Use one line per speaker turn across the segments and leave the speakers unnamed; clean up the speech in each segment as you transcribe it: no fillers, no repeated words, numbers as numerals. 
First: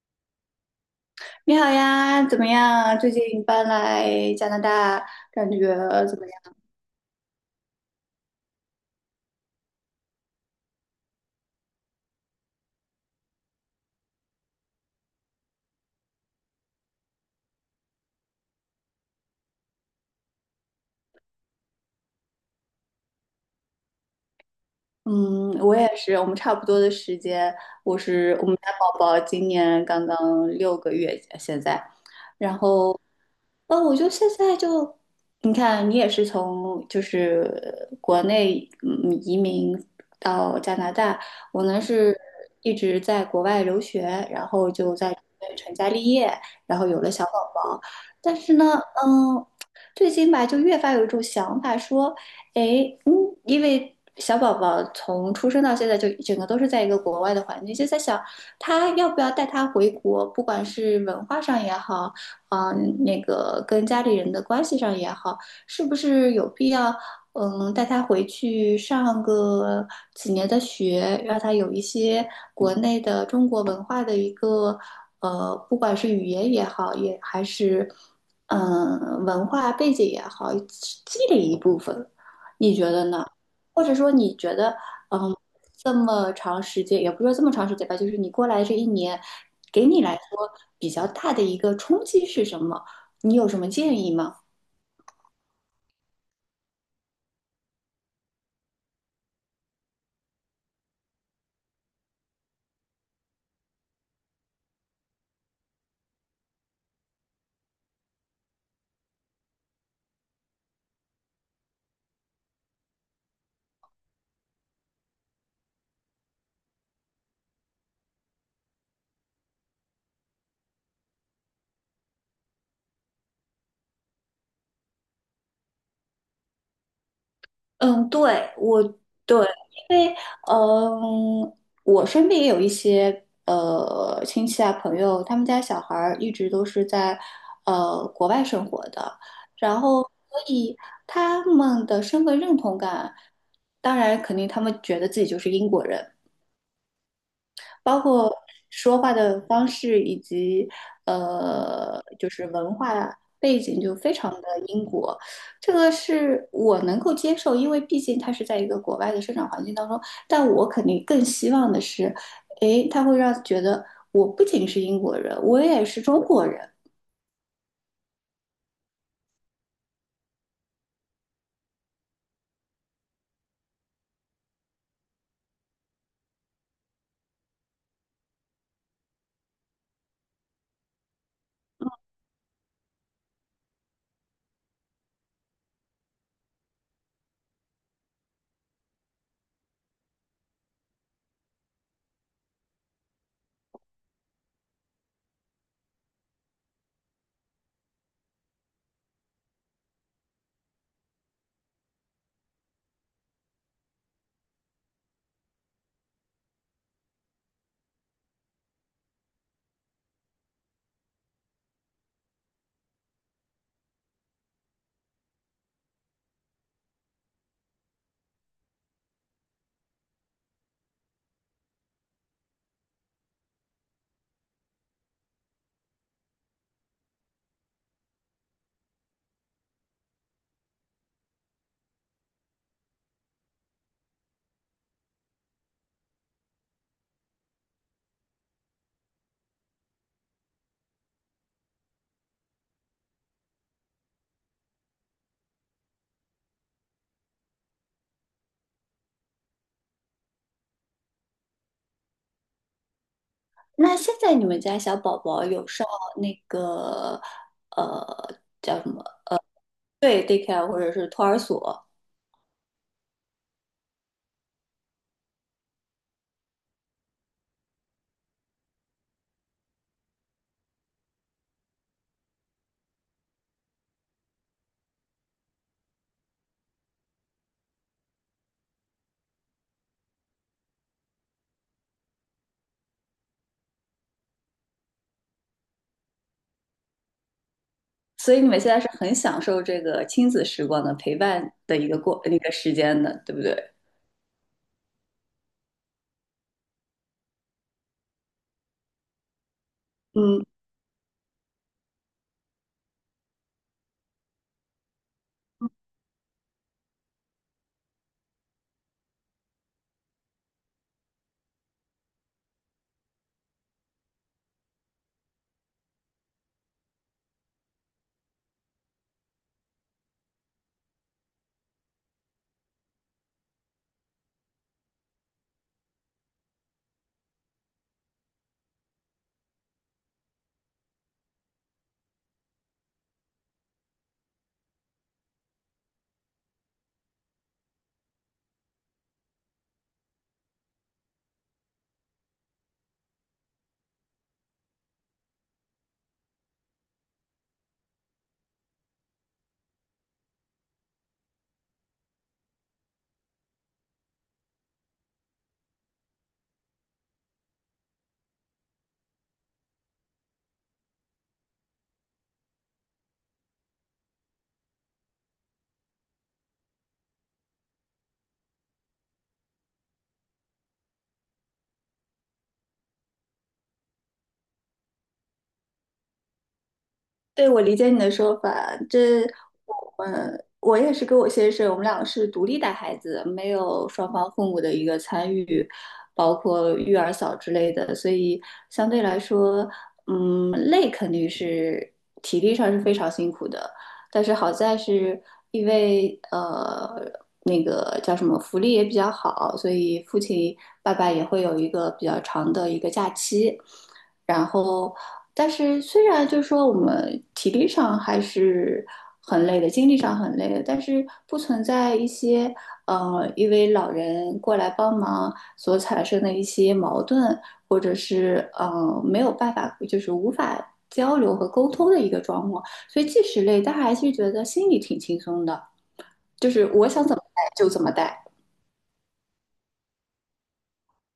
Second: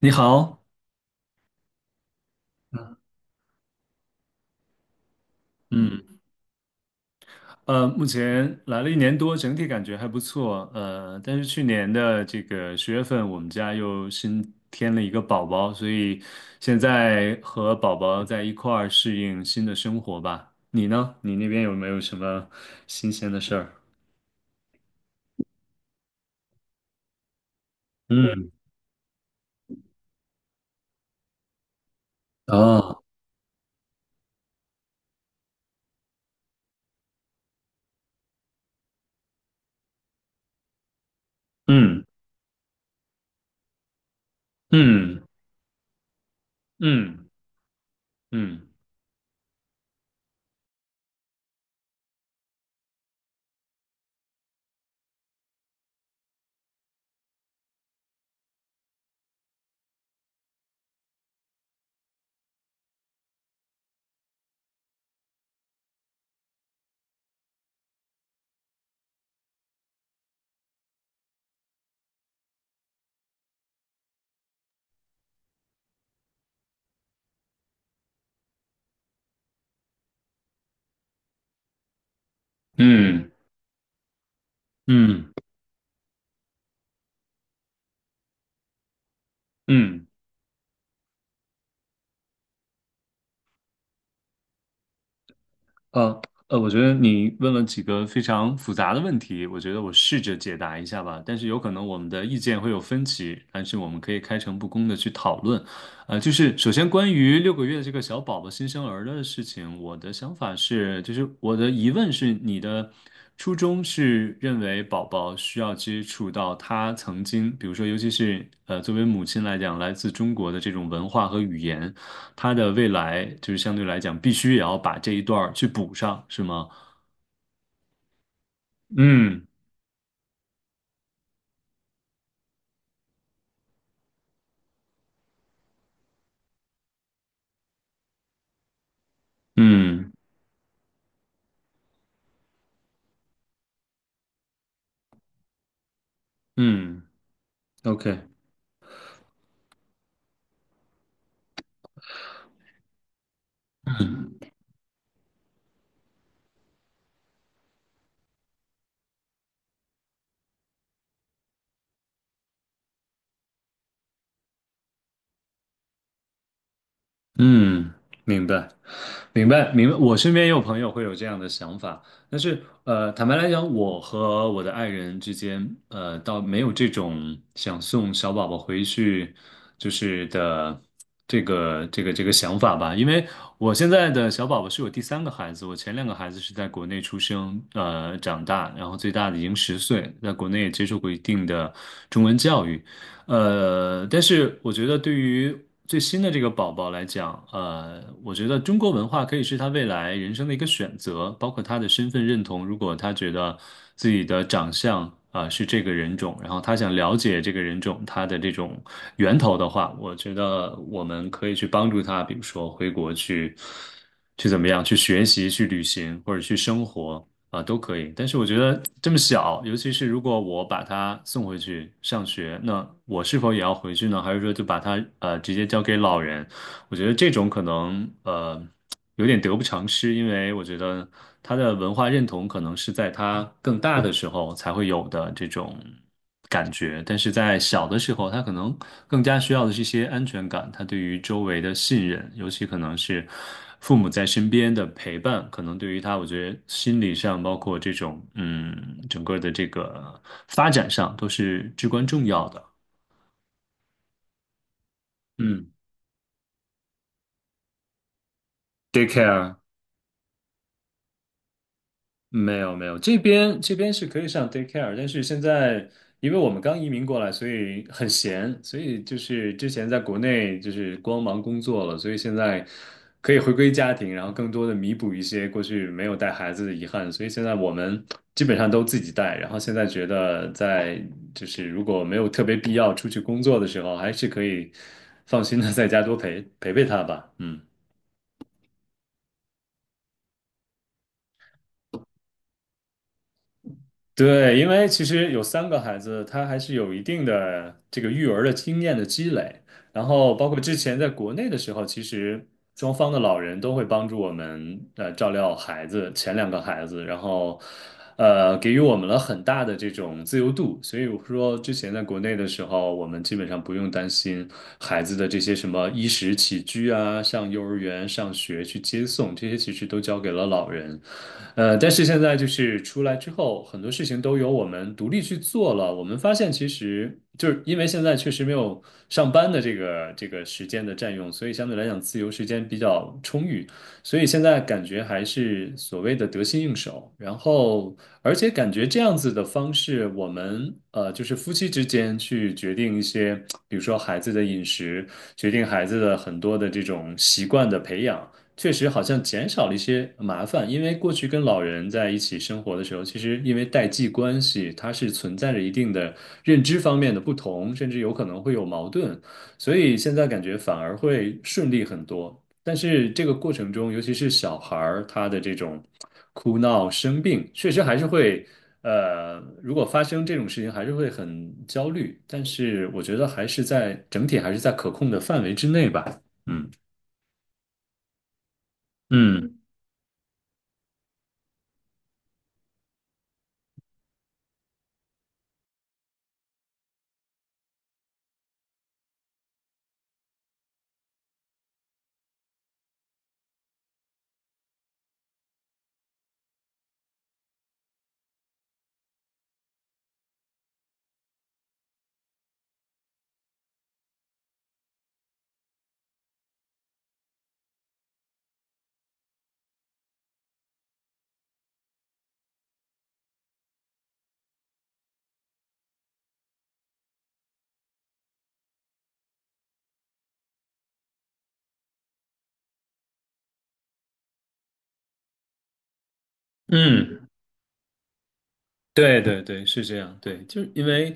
你好，
你好呀，怎么样？最近搬来加拿大，感觉怎
嗯，
么样？
目前来了1年多，整体感觉还不错，但是去年的这个10月份，我们家又新添了一个宝宝，所以现在和宝宝在一块儿适应新的生活吧。你呢？你那边有没有什么新鲜的事儿？
嗯，我也是，我们差不多的时间。我
嗯。
们家宝宝今年刚刚6个月，现在，然后，
哦。
我就现在就，你看，你也是从就是国内移民到加拿大，我呢
嗯
是一直在国外留学，然后就在这
嗯
边成家立业，然后有了小
嗯
宝宝，但是
嗯
呢，嗯，最近吧，就越发有一种想法说。诶，因为小宝宝从出生到现在就整个都是在一个国外的环境，就在想他要不要带他回国，不管是文化上也好，那个跟家里人的关系上也好，是不是有必要，带他回去上个几年的学，让他有一些国内的中国文化的一个，不管是语言也好，也还是。文化背景也好，积累一部分。你觉得呢？
嗯
或者说你觉得，
嗯嗯
嗯，这么长时间，也不是说这么长时间吧，就是你过来这一年，给你
嗯。
来说比较大的一个冲击是什么？你有什么建议吗？
呃我觉得你问了几个非常复杂的问题，我觉得我试着解答一下吧。但是有可能我们的意见会有分歧，但是我们可以开诚布公的去讨论。就是首先关于6个月的这个小宝宝新生儿的事情，我的想法是，就是我的疑问是，你的初衷是认为宝宝需要接触到他曾经，比如说，尤其是作为母亲来讲，来自中国的这种文化和语言。他的未来就是相对来讲，必须也要把这一段儿去补上，是吗？
嗯，对，我对，
嗯
因为嗯，我身边也有一些亲戚啊朋友，他们家小孩儿一直都是在国外生活的，然后
嗯
所以他们的身份认同感，当然肯定他们觉得自己就是英国人，
嗯
包
，OK，
括说话的方式以及就是文化背景就非常的英国，这个是我能够接受，因为毕竟他是在一个国外的生长环境当中，但我肯定更希望的是，诶，他会让觉得我不仅是英国人，我也是中国人。
嗯，明白。明白，明白。我身边也有朋友会有这样的想法，但是坦白来讲，我和我的爱人之间，倒没有这种想送小宝宝回去就是的这个想法吧。因为我现在的小宝宝是我第3个孩子，我前两个孩子是在国内出生，长大，然后最大的已经10岁，在国内也接受过一定的中文教育。但是我觉得对于最新的这个宝宝来讲，我觉得中国文化可以是他未来人生的一个选择，包括他的身份认同。如果他觉得自己的长相啊，是这个人种，然后他想了解这个人种他的这种源头的话，我觉得我们可以去帮助他，比如说回国去，去怎么样，去学习、去旅行或者去生活。啊，都可以。但是我觉得这么小，尤其是如果我把他送回去上学，那我是否也要回去呢？还是说就把他直接交给老人？我觉得这种可能有点得不偿失，因为我觉得他的文化认同可能是在他更大的时候才会有的这种感觉。但是在小的时候，他可能更加需要的是一些安全感，他对于周围的信任，尤其可能是父母在身边的陪伴，可能对于他，我觉得心理上，包括这种整个的这个发展上，都是至关重要的。
那现在你们家小宝宝有
嗯。
上那个叫什
t a
么？
k e c a r e
对 daycare 或者是托儿所？
没有没有，这边是可以上 daycare，但是现在因为我们刚移民过来，所以很闲，所以就是之前在国内就是光忙工作了，所以现在可以回归家庭，然后更多的弥补一些过去没有带孩子的遗憾，所以现在我们基本上都自己带，然后现在觉得在就是如果没有特别必要出去工作的时候，还是可以放心的在家多陪陪他吧，嗯。
所以你们现在是很享受这个亲子时光的陪伴的一个过那个时间的，对不对？
对，因为其实有三个孩子，他还是有一定的这个育儿的经验的积累。然后，
嗯，
包括之前在国内的时候，其实双方的老人都会帮助我们照料孩子，前两个孩子，然后给予我们了很大的这种自由度。所以我说，之前在国内的时候，我们基本上不用担心孩子的这些什么衣食起居啊，上幼儿园、上学去接送，这些其实都交给了老人。但是现在就是出来之后，很多事情都由我们独立去做了。我们发现，其实就是因为现在确实没有上班的这个时间的占用，所以相对来讲自由时间比较充裕。所以现在感觉还是所谓的得心应手。然后，而且感觉这样子的方式，我们就是夫妻之间去决定一些，比如说孩子的饮食，决定孩子的很多的这种习惯的培养。确实好像减少了一些麻烦，因为过去跟老人在一起生活的时候，其实因为代际关系，它是存在着一定的认知方面的不同，甚至有可能会有矛盾，所以现在感觉反而会顺利很多。但是这个过程中，尤其是小孩儿，他的这种哭闹、生病，确实还是会，如果发生这种事情，还是会很焦虑。但是我觉得还是在整体还是在可控的范围之内吧。嗯
对，我理解你的说法。这，
嗯
我也是跟我先生，我们两个是独立带孩子，没有双方父母的一个参与，包括育儿嫂之类的，所以相对来说，累肯定是体力上是非常辛苦的。但是好在是因为那个叫什么福利也比较好，所以爸爸也会有一个比较长的一个假期。然后但是虽然就是说我们体力上还是很累的，精力上很累的，但是不存在一些因为老人过来帮忙所产生的一些矛盾，或者是没有办法，就是无法交流和沟通的一个状况。所以即使累，但还是觉得心里挺轻松的，就是我想怎么
嗯。
带就怎么带。
对对对，是这样。对，就是因为，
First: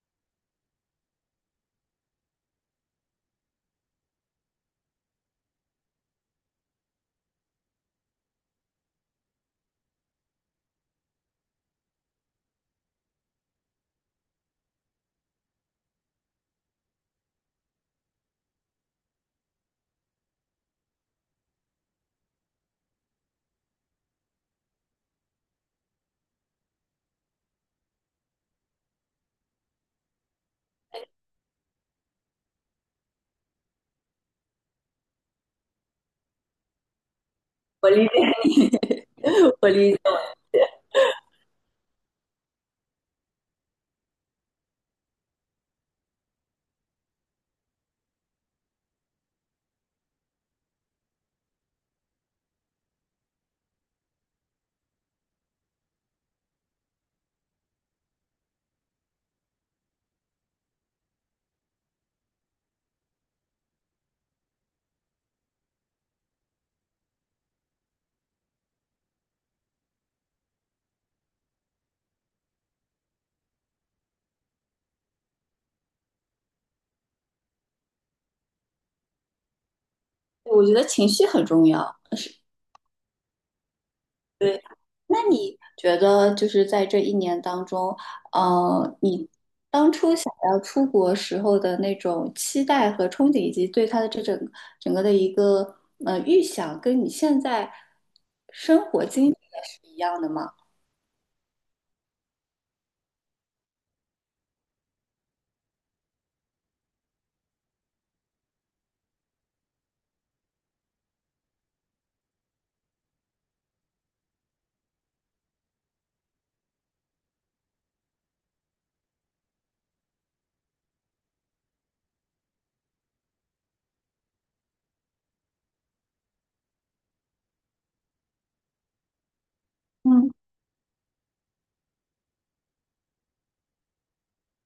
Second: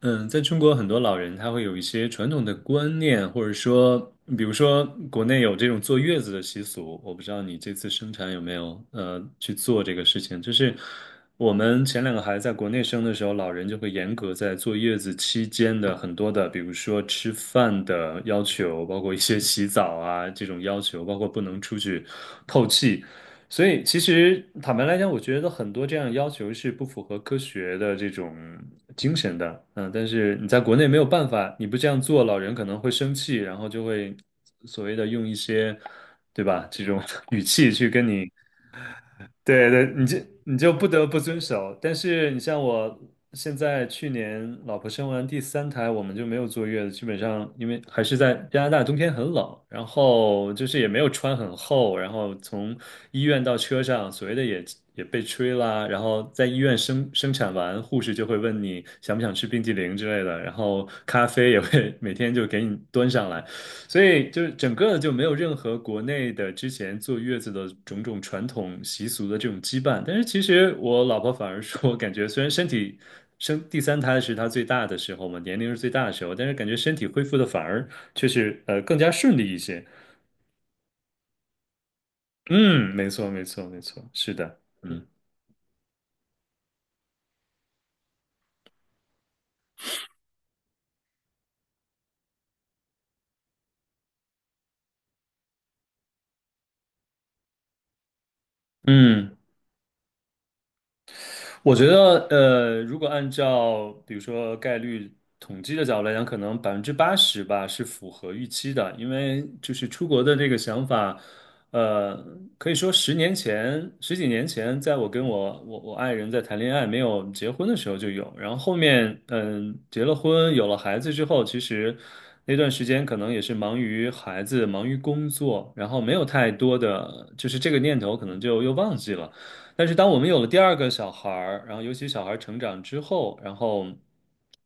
在中国很多老人他会有一些传统的观念，或者说，比如说国内有这种坐月子的习俗，我不知道你这次生产有没有去做这个事情。就是我们前两个孩子在国内生的时候，老人就会严格在坐月子期间的很多的，比如说吃饭的要求，包括一些洗澡啊这种要求，包括不能出去透气。所以，其实坦白来讲，我觉得很多这样的要求是不符合科学的这种精神的。嗯，但是你在国内没有办法，你不这样做，老人可能会生气，然后就会所谓的用一些，对吧？这种 语气
我
去
理
跟
解
你
你，我
对
理
对，
解。
你就不得不遵守。但是你像我现在去年老婆生完第三胎，我们就没有坐月子，基本上因为还是在加拿大冬天很冷，然后就是也没有穿很厚，然后从医院到车上，所谓的也被吹啦，然后在医院生产完，护士就会问你想不想吃冰激凌之类的，然后咖啡也会 每天就给你端上来。所以就是整个就没有任何国内的之前坐月子的种种传统习俗的这种羁绊。但是其实我老婆反而说，感觉虽然身体生第三胎是她最大的时候嘛，年龄是最大的时候，但是感觉身体恢复的反而却是更加顺利一些。
我觉得情绪很重要，是
嗯，没错，没错，没错，是的，
对，
嗯
那你觉得就是在这一年当中，你当初想要出国时候的那种期待和憧憬，以及对它的这整个的一个预想，跟你现在生活经历
嗯。
的是一样的吗？
我觉得，如果按照比如说概率统计的角度来讲，可能80%吧是符合预期的，因为就是出国的这个想法，呃，可以说10年前、十几年前，在我跟我爱人在谈恋爱没有结婚的时候就有，然后后面结了婚有了孩子之后，其实那段时间可能也是忙于孩子、忙于工作，然后没有太多的就是这个念头可能就又忘记了。但是当我们
嗯。
有了第2个小孩儿，然后尤其小孩儿成长之后，然后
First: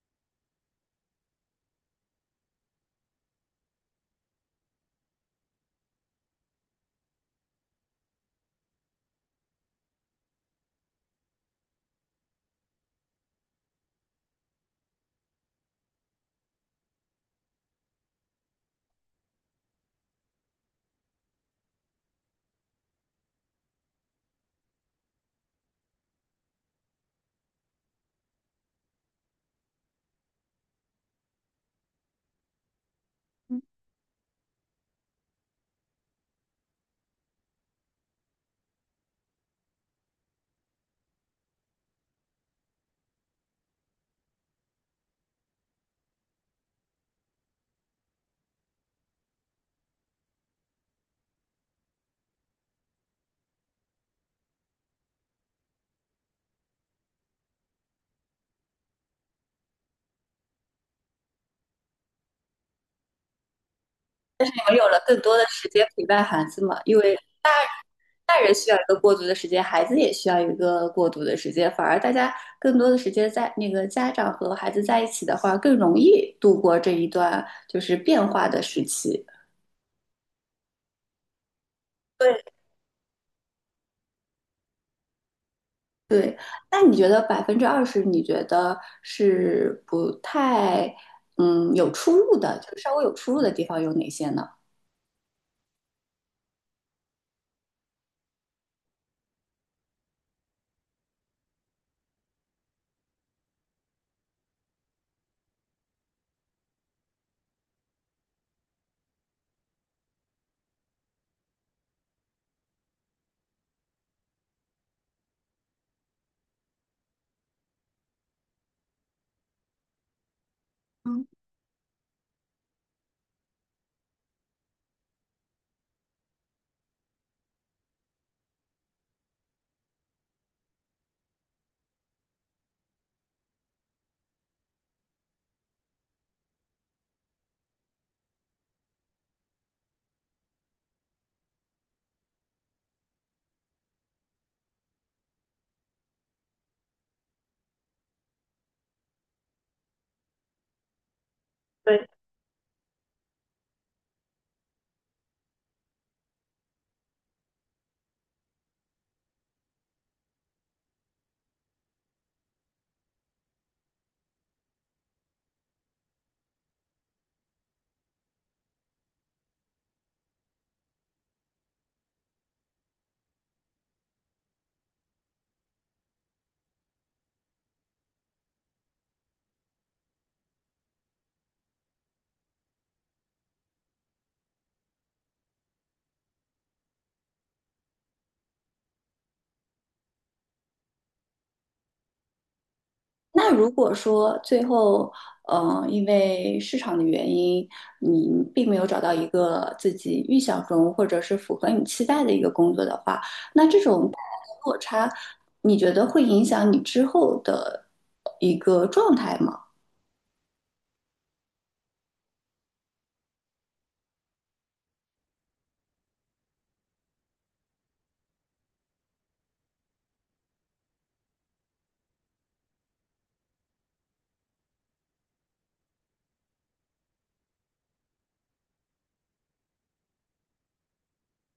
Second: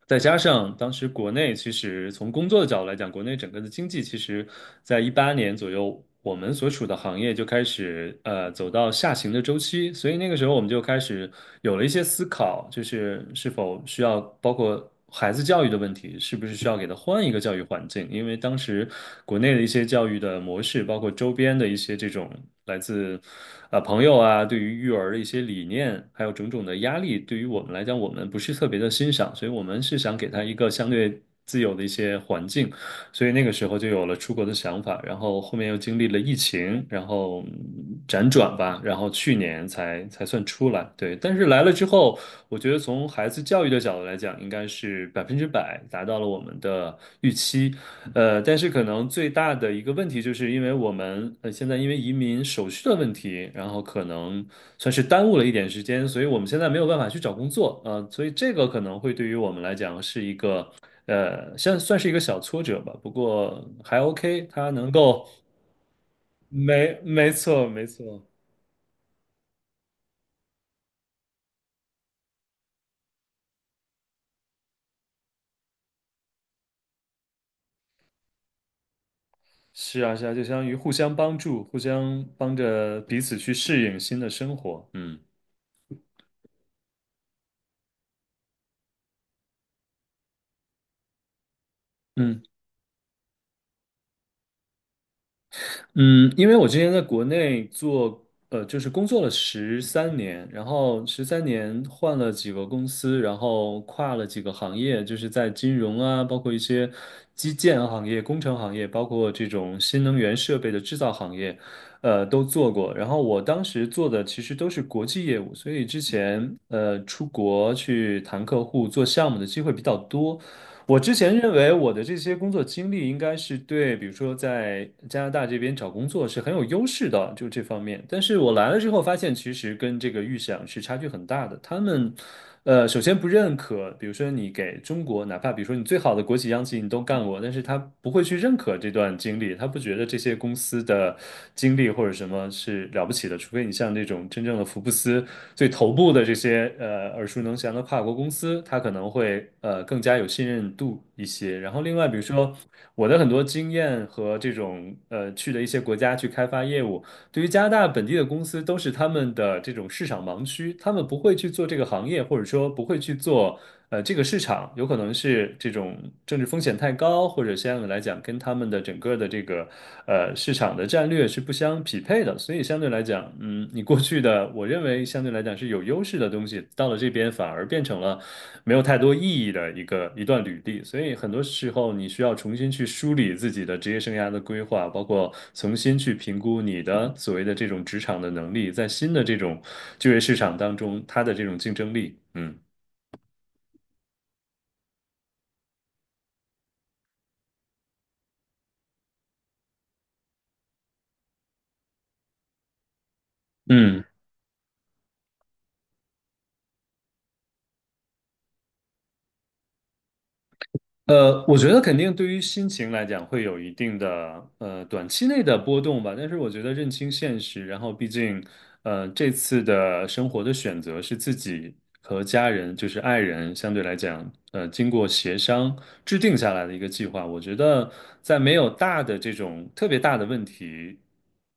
再加上当时国内其实从工作的角度来讲，国内整个的经济其实在2018年左右，我们所处的行业就开始走到下行的周期，所以那个时候我们就开始有了一些思考，就是是否需要包括。孩子教育的问题，是不是需要给他换一个教育环境？因为当时国内的一些教育的模式，包括周边的一些这种来自啊、朋友啊，对于育儿的一些理念，还有种种的压力，对于我们来讲，我们不是特别的欣赏，所以我们是想给他一个相对自由的一些环境，所以那个时候就有了出国的想法，然后后面又经历了疫情，然后辗转吧，然后去年才算出来，对，但是来了之后。我觉得从孩子教育的角度来讲，应该是百分之百达到了我们的预期。但是可能最大的一个问题，就是因为我们现在因为移民手续的问题，然后可能算是耽误了一点时间，所以我们现在没有办法去找工作。啊，所以这个可能会对于我们来讲是一个算是一个小挫折吧。不过还
你
OK,他
们有
能
了更
够
多的时间陪伴孩子嘛，
没
因为
没错没错
大人需要一个过渡的时间，孩子也需要一个过渡的时间。反而大家更多的时间在那个家长和孩子在一起的话，更容易度过这一段就是变化的时期。
是啊，是啊，就相当于互相帮助，互相
对，
帮着彼此去适应新的生活。嗯
对，那你觉得20%，你觉得是不太有出入
嗯。
的，就是稍微有出入的地方有哪些呢？
嗯，因为我之前在国内做，就是工作了十三年，然后十三年换了几个公司，然后跨了几个行业，就是在金融啊，包括一些基建行业、工程行业，包括这种新能源设备的制造行业，都做过。然后我当时做的其实都是国际业务，所以之前出国去谈客户、做项目的机会比较多。我之前认为我的这些工作经历应该是对，比如说在加拿大这边找工作是很有优势的，就这方面。但是我来了之后发现，其实跟这个预想是差距很大的。他们首先不认可，比如说你给中国，哪怕比如说你最好的国企、央企你都干过，但是他不会去认可这段经历，他不觉得这些公司的经历或者什么是了不起的，除非你像那种真正的福布斯最头部的这些耳熟能详的跨国公司，他可能会更加有信任度一些。然后另
对。
外，比如说我的很多经验和这种去的一些国家去开发业务。对于加拿大本地的公司，都是他们的这种市场盲区，他们不会去做这个行业，或者说不会去做这个市场有可能是这种政治风险太高，或者相对来讲跟他们的整个的这个市场的战略是不相匹配的，所以相对来讲，你过去的我认为相对来讲是有优势的东西，到了这边反而变成了没有太多意义的一段履历，所以很多时候你需要重新去梳理自己的职业生涯的规划，包括重新去评估你的所谓的这种职场的能力，在新的这种就业市场当中，它的这种竞争力，嗯。
那如果说最后，因为市场的原因，你并没有找到一个自己预想中或者是符合你期待的一个工作的话，那这种
嗯
带来的落差，你觉得会影响你之后的一个状态吗？
我觉得肯定对于心情来讲会有一定的短期内的波动吧，但是我觉得认清现实，然后毕竟这次的生活的选择是自己和家人，就是爱人，相对来讲经过协商制定下来的一个计划，我觉得在没有大的这种特别大的问题。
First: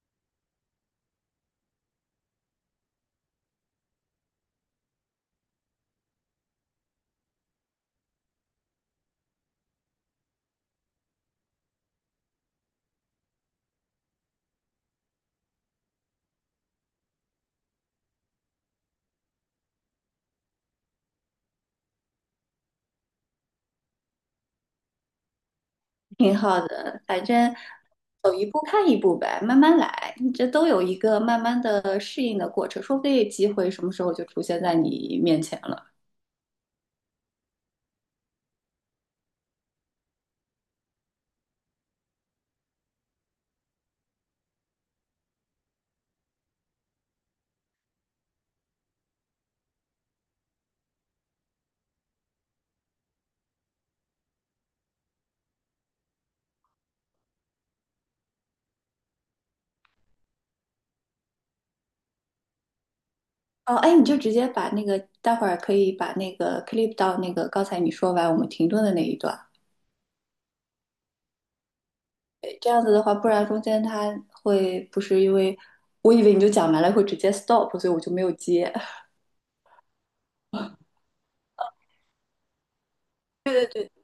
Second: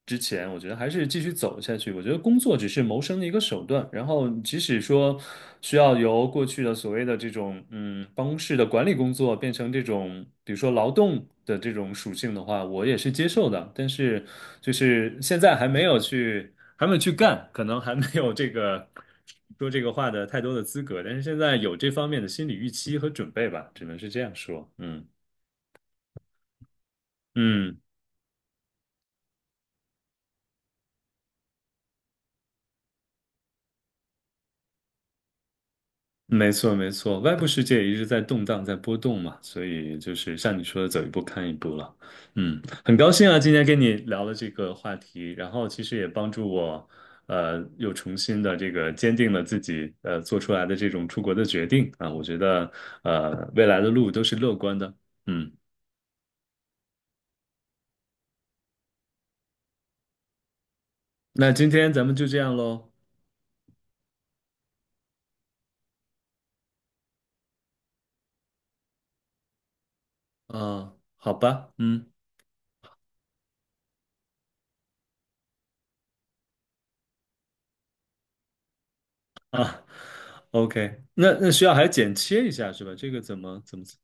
之前，我觉得还是继续走下去。我觉得工作只是谋生的一个手段，然后即使说需要由过去的所谓的这种办公室的管理工作变成这种比如说劳动的这种属性的话，我也是接受的。但是就是现在还没有去干，可能还没有这个说这个话的太多的资格，但是现在有这方面的心理预期和准备吧，只能是这样说。嗯
挺好的，反正
嗯。
走一步看一步呗，慢慢来，你这都有一个慢慢的适应的过程，说不定机会什么时候就出现在你面前了。
没错，没错，外部世界也一直在动荡，在波动嘛，所以就是像你说的，走一步看一步了。嗯，很高兴啊，今天跟你聊了这个话题，然后其实也帮助我，又重新的这个坚定了自己，做出来的这种出国的决定啊。我觉得，未来的路都是乐观的。嗯，那今天咱们就这样喽。
哦，哎，你就直接把那个，待会儿可以把那个 clip 到那个刚才你说完我们停顿的那一段。
啊，好吧，
诶这样子的话，不然中间它会不是因为，我以为你就讲完了会直接 stop，所以我就没有接。
啊，OK,那需要还剪切一下是吧？这个怎么
对
怎
对
么？
对。